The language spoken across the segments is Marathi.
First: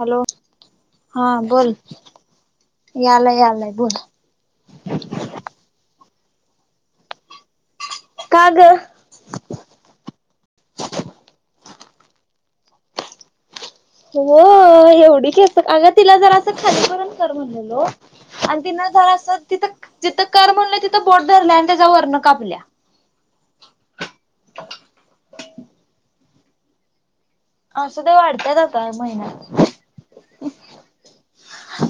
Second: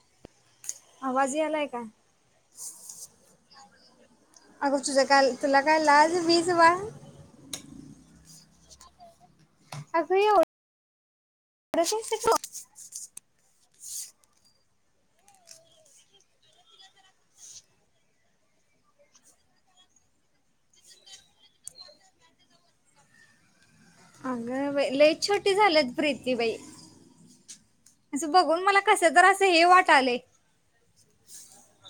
हॅलो हा आवाज यालाय बोल का? यालाय यालाय बोल. अगं तुझं काल तुला काय लाज बीज वा का ग? अग येऊन [unintelligible] हो एवढी केस अगं तिला जरा असं खाली पर्यंत कर म्हणलेलो. आणि ति न जरा अस तिथं जिथं कर म्हणलं तिथं बोट धरल्या आणि त्याच्या वरन कापल्या. अग बाई लई छोटी झाल्यात प्रीतीबाई. असू दे अस वाढत्यात बघून मला आता कस तर असं महिन्यात हे वाटालय.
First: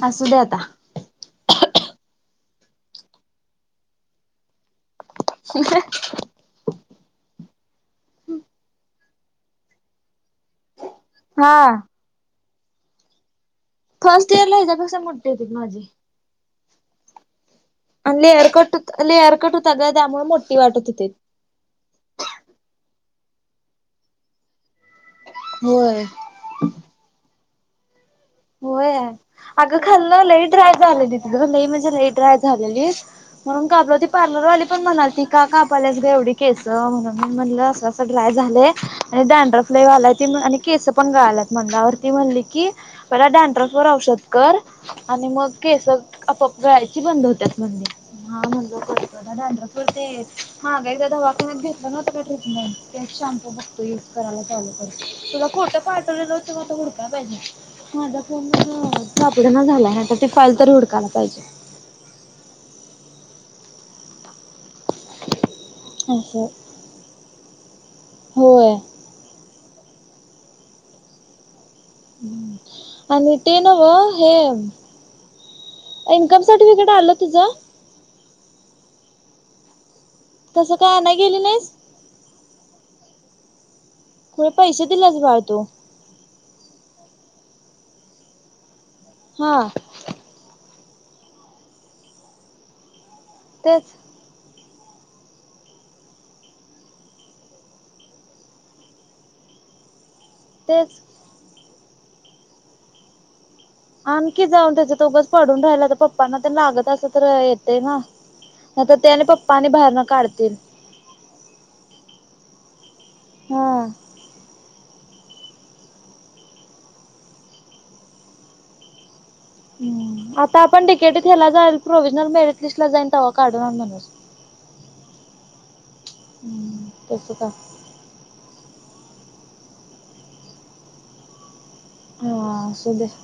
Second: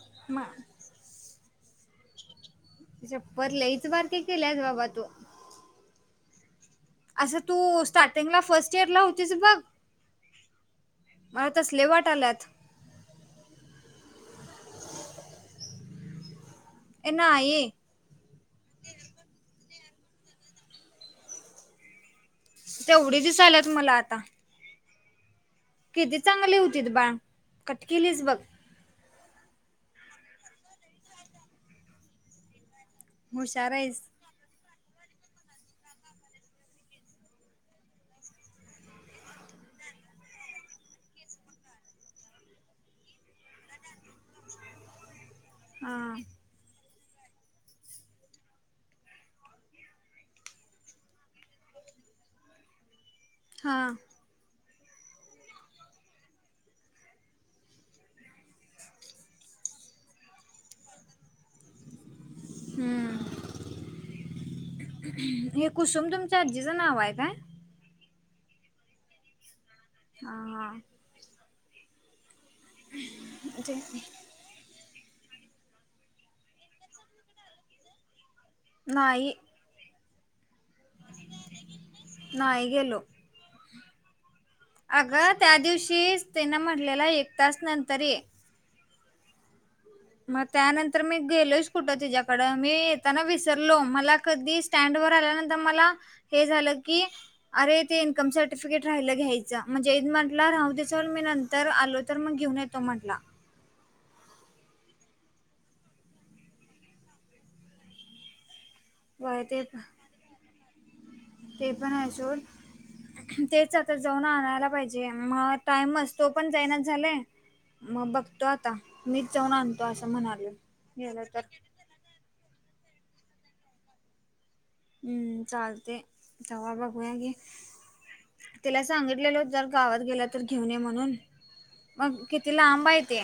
असू म दे आता. छप्पर लईच बारके केल्यास बाबा तू. ह. असं तू स्टार्टिंगला फर्स्ट इयर ला होतीस बघ. मला हा तसले वाटाल्यात. फर्स्ट इयरला हेच्या पेक्षा मोठे होते माझे. ए ना आई. आणि लेअरकट लेअरकट होता का त्यामुळे मोठी वाटत होते. तेवढे दिसाल्यात मला आता. होय. किती चांगली होतीत बाळ कट केलीच बघ. होय अगं खाल्लं लई ड्राय झालेली तिथ लई म्हणजे लई ड्राय झालेली. म्हणून हुशार कापलं आहेस ते. पार्लर वाली पण म्हणाली ती का कापाल्यास ग एवढी केस म्हणून म्हणलं असं असं ड्राय झालंय. आणिडेंड्रफ लय वाले ती म्ह- केस पण गळाल्यात गळाल्यात ती म्हटली की पला डॅनड्रफवर औषध कर, आणि मग केस हा आपोआप गळायची बंद होत म्हण. हा म्हणलोत डॅनड्रफ पर ते माग एकदा दवाखान्यात घेतल नव्हत का ट्रिटमेंट. हा बघतो युज करायला चालू कर तुला फोटो पाटवलेलं ते हुडकायला पाहिजे. माझा फोन सापडना झालाय तर ती फाईल तरी हुडकायला पाहिजे. हम्म हे कुसुम तुमच्या असं अजी. तचं नाव आहे काय. होय. हा हा. आणि ते म्हणजे नव हे. इन्कम सर्टिफिकेट आलं तुझं. नाई. तसं काय आणायला गेली नाहीस. नाही गेलो खुळे पैसे दिल्यास अगं बाळ त्या तू दिवशी. तेच तिनं म्हटलेला एक तास नंतर ये. हा. मग त्यानंतर मी गेलोयच कुठं तिच्याकडं मी येताना विसरलो तेच मला कधी. स्टँड वर आल्यानंतर मला हे झालं की. अरे ते इनकम सर्टिफिकेट राहिलं घ्यायचं म्हणजे म्हला राह तेच दिसल मी नंतर आलो तर मग घेऊन येतो म्हंटला आणखी जाऊन त्याच्या तो बस पडून राहिला तर पप्पांना ते लागत अस तर येत ते ना तर त्याने व ते पप्पाने बाहेर ना काढतील ते पण असून तेच हा आता जाऊन आणायला पाहिजे जे मग टाइमच तो पण जायना झालाय मग बघ. तो आता मीच जाऊन आणतो असं म्हणाले आता आपण गेलं डिकेटीत तर. ह्याला जाईल प्रोव्हिजनल मेडिक लिस्ट ला जायंन तवा काढून आण म्हणायचं. हम्म चालते जवा बघूया गे. तसं का तिला सांगितलेलो जर गावात गेला तर घेऊन ये म्हणून. मग किती हा लांब असू आहे दे ते,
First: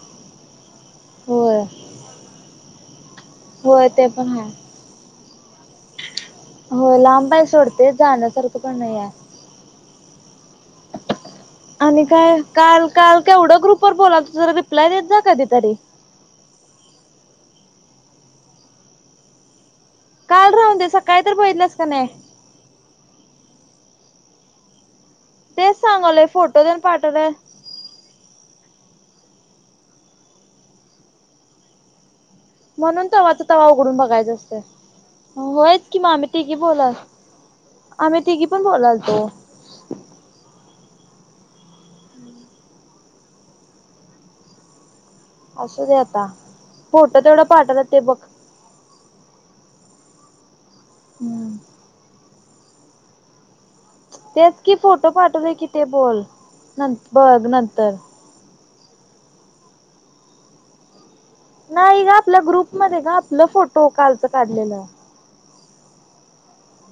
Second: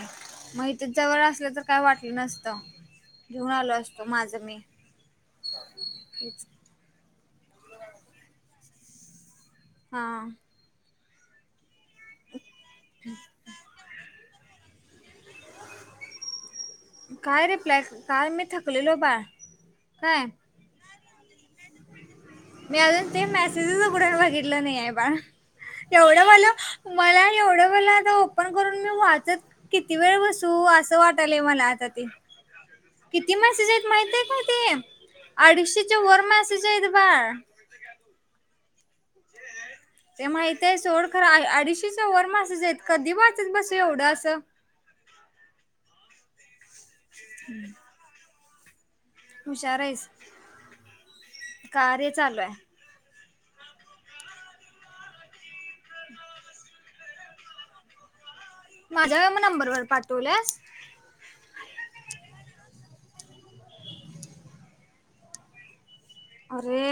मग इथे जवळ असलं तर होय काय वाटलं नसतं. घेऊन आलो होय असतो ते माझ पण मीच. आहे हो लांबा आहे सोडते जाण्यासारखं पण नाही आहे हा आणि काय काल काल का एवढं ग्रुपवरर बोला तु जरा रिप्लाय देत जा कधीतरी काय रिप्लाय काय मी थकलेलो बाळ काय ल राहून दे सकाळी तर बघित नास का नाही मी अजून ते मेसेजस उघडून बघितलं नाही आहे पण तेच सांगवलंय एवढं फोटो देऊन बलं मला पाठवलंय एवढं बला पण करून मी वाचत किती वेळ बसू असं वाटलंय मला आता ते म्हणून किती तवाचा तवा मेसेज आहेत उघडून माहित आहे बघायच का असते ते? होयत कि अडीचशेच्या म वर आम्ही तेघी मेसेज आहेत बोला बाळ. आम्ही तिघी पण बोलाल तो [inaudible] ते माहित आहे सोड खरं अडीचशी चवर मासचेत कधी वाचत बस एवढं असं असंच आता फोट तेवढं पाठतात ते बघ हुशार आहेस हम्म कार्य चालू आहे तेच कि फोटो पाठवले की ते बोल न बघ नंतर माझ्या नंबरवर पाठवलं नाही ग आपल्या ग्रुपमध्येध्ये ग आपलं फोटो कालचं काढलेलं अरे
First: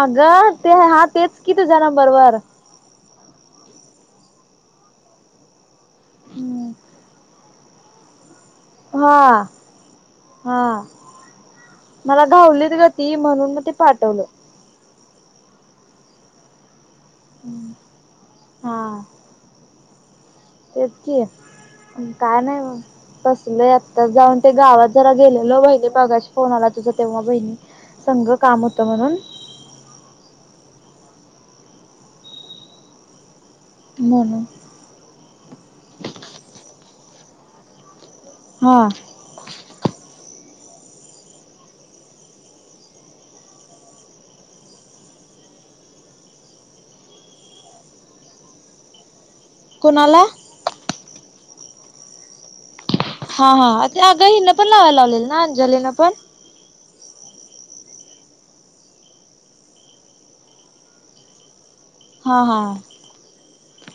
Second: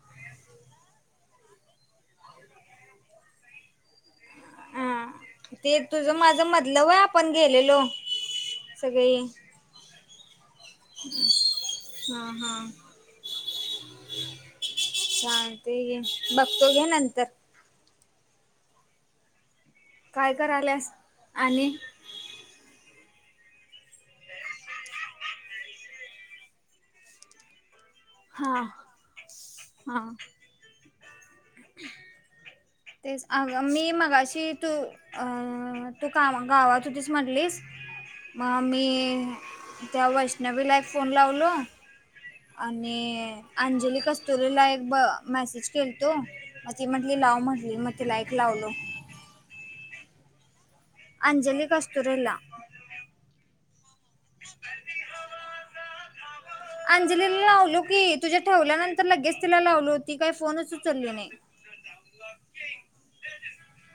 अगं ते हा तेच की तुझ्या नंबरवरर अ ते तुझं माझ मतल आहे आपण गेलेलो सगळी हा हा हा मला हा धावलीत ग ती म्हणून म ते पाठवलं ांत घे बघतो घे नंतर हां काय करायल ततकी काय नाही तसलेत तर जाऊन ते गावात जरा गेलेल बहिले बघाशी फोन आला तुझं तेव्हा बहिणी संघ हा काम होतं म्हणून हा तेच अग मी मगा अशी म्हणून तू अ तू का गावातुतीीच म्हटलीस मग मी हा त्या वैष्णवी ला फोन लावल आणि अंजली कस्तुरीला एक ब मेसेज केल तो म ती म्हटली लाव म्हटली मग तिला एकक लावलो कोणाला अंजली कस्तूरला हा हा ते आग हिन पण लावायला लावलेल ना अंजलीन पण अंजलीला लावलो की तुझ्या ठेवल्यानंतर लगेच तिला लावलो होती काही फोनच चालली नाही. हो जाऊ हा हा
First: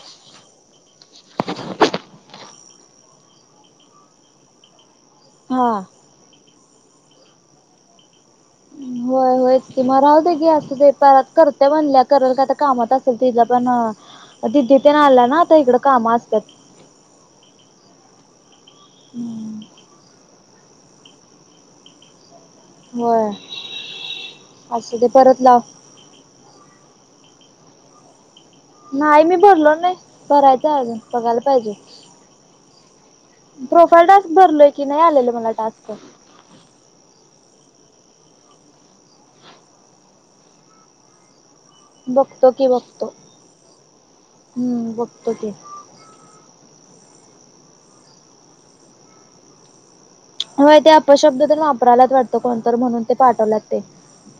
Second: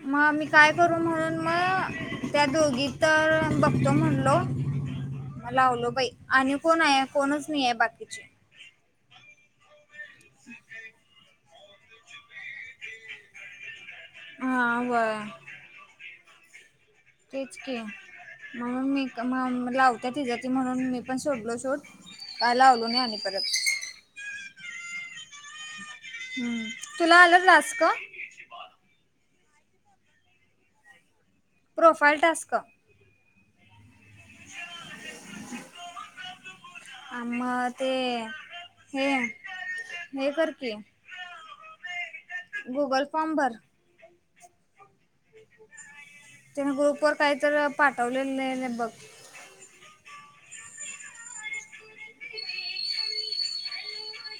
ह मग आम्ही काय करू म्हणून मग त्या दोघी तर बघतो म्हणलो. म हा लावलो बाई आणि कोण आहे कोणच मी आहे बाकीचे. होय होयच कि मग राह दे गी असं ते परत करते म्हणल्या करल काय तर कामात असेल तिझ पण हा तदीथ ना वय आलं ना आता इकडं काम असतात तेच क म्हणून मी लावत तिच्या त म्हणून मी पण सोडलो शूट काय लावलो नाही आणि परत असं ते परत लाव हम्म तुला आलं रास का नाही मी भरलो नाही भरायचं अजून बघायला पाहिजे प्रोफाईल टास्क प्रोफाईल टास्क भरलोय की नाही आलेल मला टास्क म ते हे हे कर की बघतो की गुगल बघतो फॉर्म भर. हम्म बघतो की तीन ग्रुप वर काहीतर पाठवलेलं लय बघ. होय ते अपशब्द तेन वापराल्यात वाटतं कोणतर म्हणून ते पाठवल्यात. ते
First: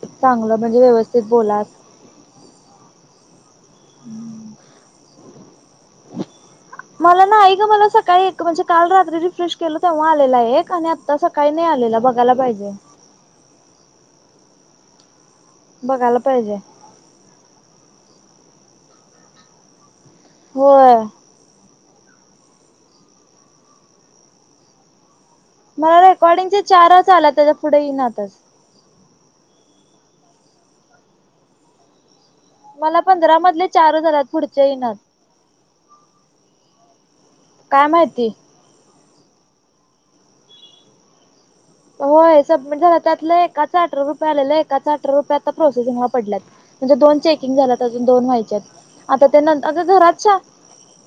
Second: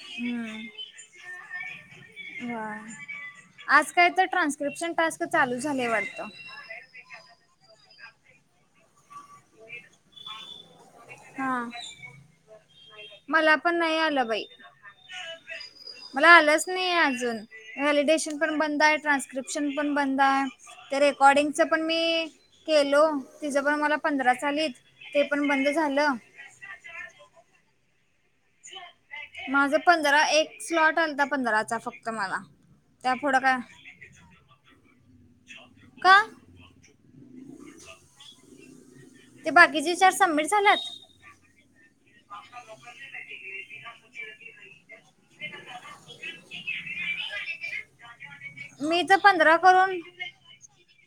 चांगलं म्हणजे व्यवस्थित बोला ह आज काय तर ट्रान्स्क्रिप्शन टास्क चालू झालय वाडतं. मला नाही ग मला सकाळी एक म्हणजे काल रात्री रिफ्रेश केल तेव्हा आलेला एक आणि - - तसं काही हा नाही आलेलं बघायला पाहिजे. मला पण नाही आलं बाई बघायला मला पाहिजे आलंच नाही अजून व्हॅलिडेशन पण बंद आहे ट्रान्स्क्रिप्शन पण बंद आहे होय तर रेकोर्डिंगच पण मी केलो तिच पण मला पंधराच आलीत ते पण बंद मला झालं रेकॉर्डिंगचे चारच आल्यात त्याच्या पुढे येइ ना तच. माझ पंधरा एक स्लॉट आलता पंधराचा फक्त मला. मला त्या पंधरा पुढं काय मधले चारच आल्यात पुढचे येइनात. का? काय माहिती? ते बाकीचे चार सबमिट झाल्यात. होय सबमिट झालं त्यातलं एकाच अठरा रुपये आलेला एकाचा अठरा रुपये आता प्रोसेसिंगला पडल्यात. म्हणजे दोन चेकिंग झाल्यात अजून दोन व्हायच्यात मी तर आता ते न पंधरा अग करून घरात च्या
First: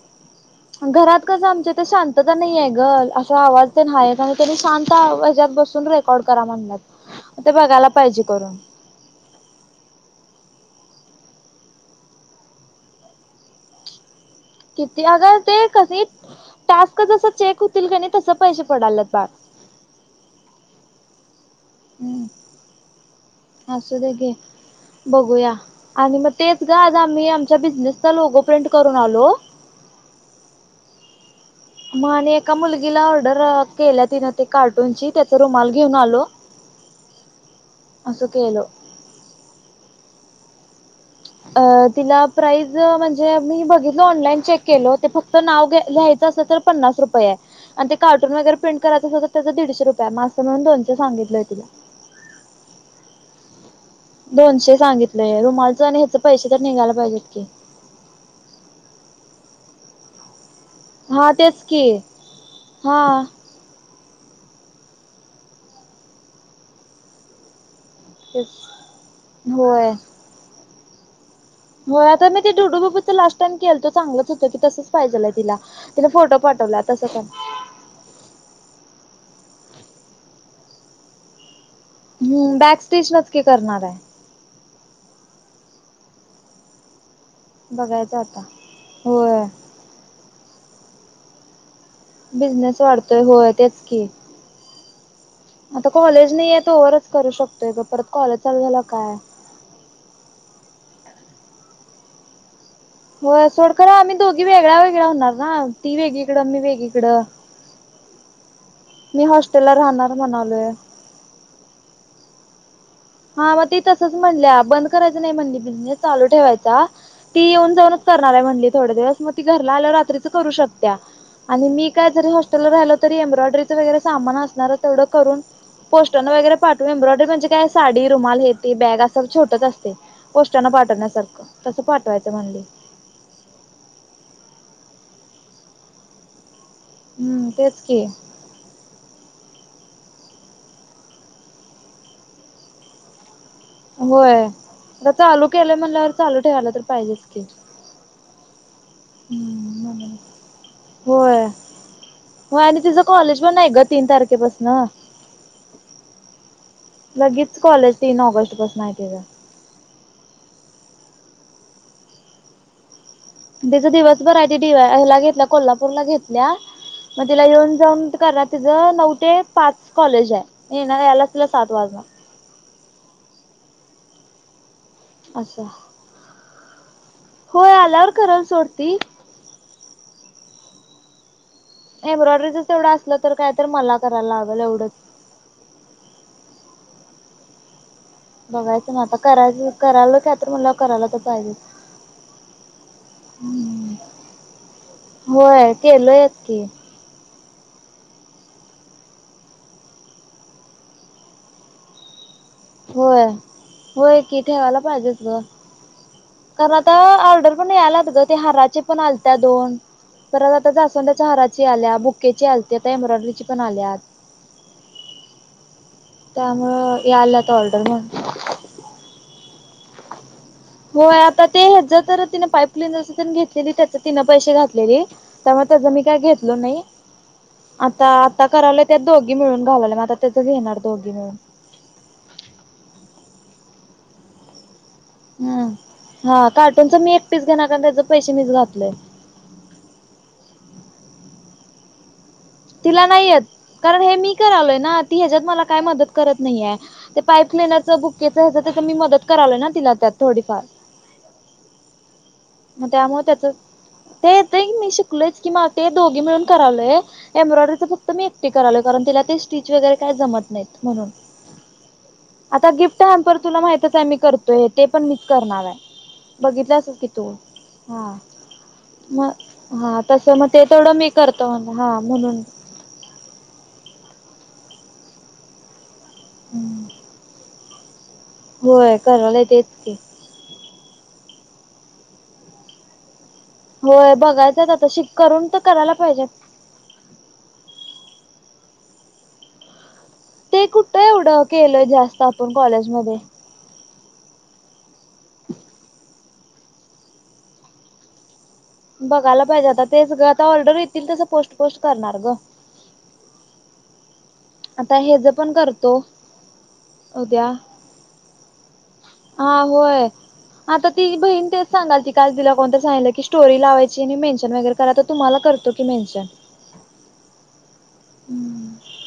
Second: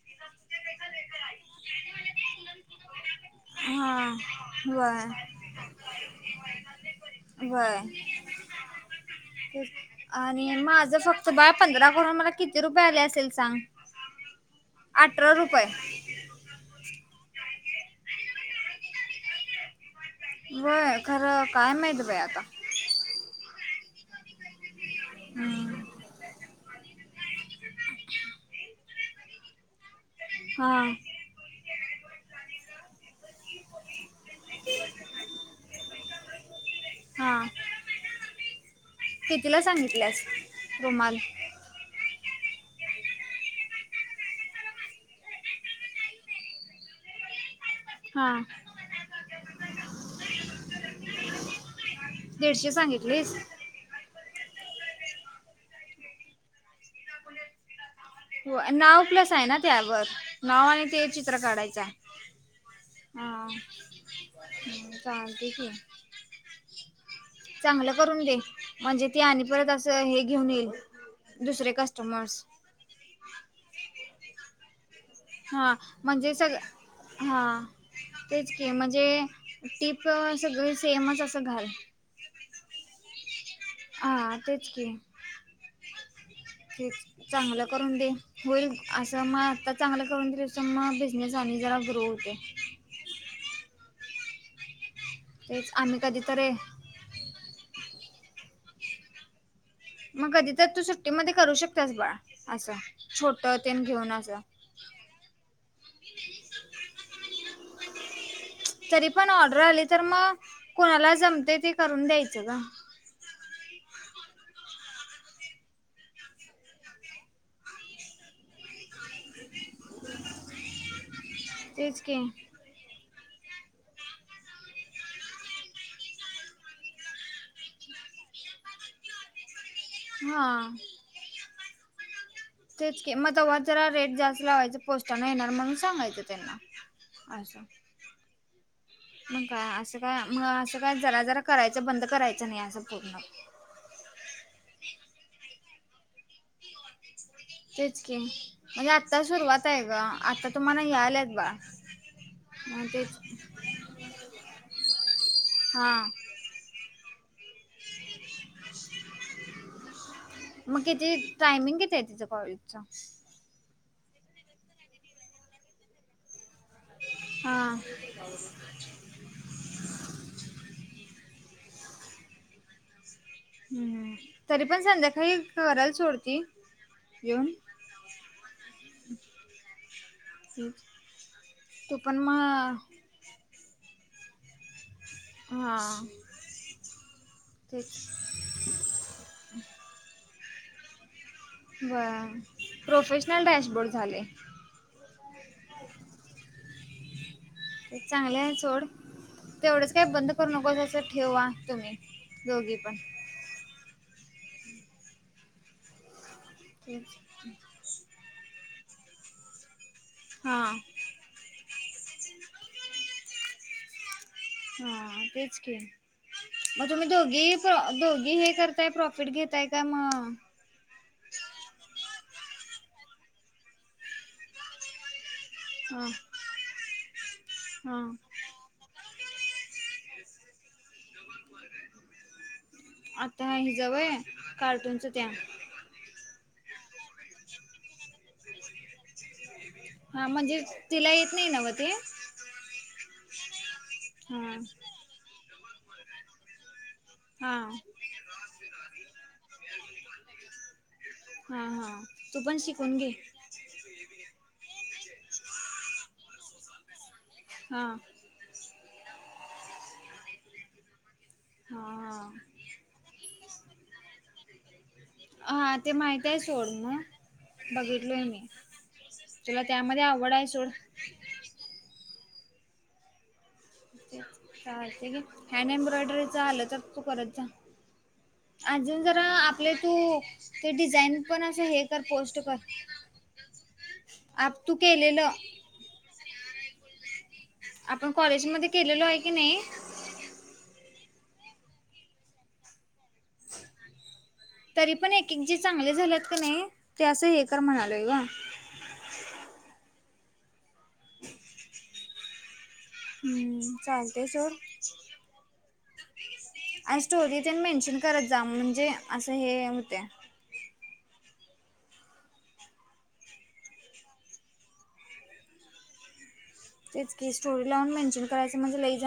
[unintelligible] घरात कस आमच्या ते शांतता नाहीयाय ग असा आवाज तेन हाय हां आणि त्यांनी शांत वय आवाज त्यात बसून रेकॉर्ड करा म्हणल्यात ते वय बघायला पाहिजे करून. आणि माझं फक्त बाळ पंधरा करून मला किती रुपये आले असेल सांग. [unintelligible] किती अग अठरा ते रुपये कणी टास्क जस चेक होतील कणी तस पैशे पडाल्यात बाळ. व्हय खरं काय माहीत बाई हम्म आता. असू दे घे. बघूया हम्म. आणि मग तेच ग आज आम्ही आमच्या बिझनेसचा लोगो प्रिंट करून आलो. हा. म आणि एका मुलगी तिला ऑर्डर केल्या तिनं ते कार्टूनची त्याचा रुमाल घेऊन आलो. असं केलो. कीतिला सांगितल्यास रुमाल. अ तिला प्राईज म्हणजे मी बघितलो ऑनलाईन चेक केलो ते फक्त नाव घ्यायचं असत तर. पन्नास रुपय हाय. आणि ते कार्टून हां वगैरे प्रिंट करायच असे तर त्याच दीडशे रुपये म मिळून दोनशे सांगितलोय तिला. दीडशे सांगितलिस - - दोनशे सांगितलंय रुमालचं आणि ह्याच पैशे तर निघायला पाहिजेत की. हो नाव प्लस आहे ना त्यावर नाव आणि ते हा चित्र तेच की काढायचाय हा. हम् चालतय की. चांगलं करून दे तेच म्हणजे ती आणि परत होय असं हे घेऊन येईल. दुसरे होय आता मी कस्टमर्स ते डोडूबाबूचा लास्ट टाईम केलतो चांगलच होतं की तसंच पाहिजेल हाय तिला हा तिन म्हणजे फोटो सग पाठवला तसंच आहे. हा तेच की म्हणजे टीप सगळी सेमच असं घाल. हम् बॅक स्टिच नच की करणार आय. हा तेच की तेच चांगलं करून दे बघायचं आता होईल. असं मग होय आत्ता चांगलं करून दिलं असं मग बिझनेस आणि जरा ग्रोथ बिझनेस वाढतोय होय तेच की तेच आता आम्ही कॉलेज कधीतरी नाही आहे तोवरच करू शकतोय का परत कॉलेज चालू झाला काय. मग कधी तर तू सुट्टीमध्ये करू शकतास बाळ असं. छोट हो ते सोडकर घेऊन आम्ही असं दोघी वेगळवेगळ्या होणार ना ती वेगळीकडं मी वेगळीकडं तरी मी पण ऑर्डर हॉस्टेलला आली तर राहणार मग म्हणालोय कोणाला जमते ते करून द्यायचं का हा मग ती तसच म्हणल्या बंद करायचं नाही म्हणली बिझनेस चालू ठेवायचा. ती येऊन जाऊनच करणार आहे म्हणली थोडे दिवस म घरला आल्या रात्रीच करू शकत आणि मी तेच काय की जरी राहिलं तरी एम्ब्रॉयडरीचं वगैरे सामान असणार तेवढं करून पोटरना वगैे पाठू ए्ब्रॉडरी म्हणे का साडी रुमाल हेेते बॅग असं छोटच असते पोष्टांना हा पाठवण्यासारखं तसं पाठवायचं म्हणली. तेच के मग तेव्हा जरा रेट जास्त लावायच पोस्टाना येणार म्हणून सांगायचं त्यांना हम्म असं तेच की मग काय असं काय म असं काय जरा जरा करायचं बंद करायचं नाही असं पूर्ण. होय आता चालू केलं म्हणल्यावर चालू ठेवायला तर पाहिजे. तेच कि म्हणजे आत्ता सुरुवात आहे ग आता तुम्हाला यालात होय बा हो आणि तिचं कॉलेज पण आहे ग तीन तारखेपासन हां लगेच कॉलेज तीन ऑगस्ट पासून आहे तझ. मग किती टायमिंग किती आहे तिथं कॉलेजचा तिचा दिवसभर आहे ते दिवा ह्या घेतला कोल्हापूरला घेतला. द्या मग तिला येऊन हां जाऊन करणार तिचं नऊ ते पाच कॉलेज आहे. ना यालाला स साात वाज हम्म तरी पण संध्याकाळी असं करायला सोडती येऊन. होय आल्यावर खराल सोडती. हम् एम्ब्रॉयडरीच तेवढं असलं तर काय तर मला करायला लागेल एवढंच. हा तेच बघायचं ना आता करायच करा की तर मला करायला तर पाहिजे. बरं प्रोफेशनल डॅशबोर्ड झाले. हो केलो यात की ते चांगलं आहे सोड तेवढंच काही बंद करू नको त्याचं ठेवा तुम्ही-' दोघी पण होय होय की ठेवायला पाहिजेच ग. कारण आता ऑर्डर पण आलात ग ते हाराची पण आल त्या दोन परत हा आता जा असून त्या हारा. आल्या बुकेचे आलते आ एम्ब्रॉयडरी पण आल्यात. हा तेच के मग त्यामुळं तुम्ही याल्यात दोघेही ऑर्डर म्हणून दोघी हे कर. काय प्रॉफिट घेतय का मग. हो आता ते ह ज तर तिन पाईपलाईन जं घेतलेली त्या तिनं पैसे घातलेली. तेव्हा त्याचा मी हा काय घेतलो नाही हा आता ता करावला त्यात दोघी मिळून घालय म आता त्याचं घेणार दोघी मिळून. आता हिज व्हय कार्टूनच त्या ह हा कार्टूनच मी एक पीस घेणार कारण त्याचे पैसे मीच घातलय. हां म्हणजेच्, तिला येत नाही नवं ते? तिला नाही येत. कारण हे मी हा करालोय ना, ती हेज्यात मला काय मदत करत नाही आय. ते हा पाईपलईन्याचं, बुक्केचं होतं तिथं मी मदत करालोय ना तिला त्यात थोडीफार. हां-हां म त्यामुळ त्याचे, ते येतय म, शिकलोयच् की मग, ते दोघी मिळून करालोय हा एम्ब्रॉयडरीचं फक्त मी एकटी करालोय कारण तिला ते स्टीच वगैरे काय जमत नाहीत म्हणून. हां आता गिफ्ट हॅम्पर तुला माहितच आहे मी करतोय ते पण मीच करणार आय. हा ते माहित आहे सोड बघितलं मग असक् तो, हां, बघितलोय मी म, तुला हां त्यामध्ये आता आवड सम आहे ते सोड तेवढ मी करतो म्नला. हां, म्हणून. हँड एम्ब्रॉयडरीचं आलं तर तू करत जा. होय आजून जरा करालोय तेच आपले की. तू ते डिझाईन पण असं हे कर पोस्ट कर. होय आप बघायचंच तू आता, शिक केलेलं करून त करायला पाहिजेत. आपण कॉलेजमध्ये केलेलो हाय की नाही ते कुठ एवढं केलंय जास्त आपण कॉलेजमध्ये. तरी पण एक-एक जे चांगले झाल्यात क नई, ते असं हे कर म्हणालोय ग. बघायला पाहिजे आता, तेच गं आता ऑर्डर येतील तसं पोस्ट-पोस्ट करणार ग. हम्म, चालतय सोड. आता हेज पण कर आण् स्टोरी तेन मेन्शन करत जा, म्हणजे असं हे हा होतय. होय आता तीजी बहीण तेच सांगाल्ती काल तिला कोण तर सांगितलं की स्टोरी लावायची आणि मेन्शन वगैर करा आत् तुम्हाला करतो की मेन्शन. तेच की स्टोरी लावून मेन्शन करायं म्हणजे लई जा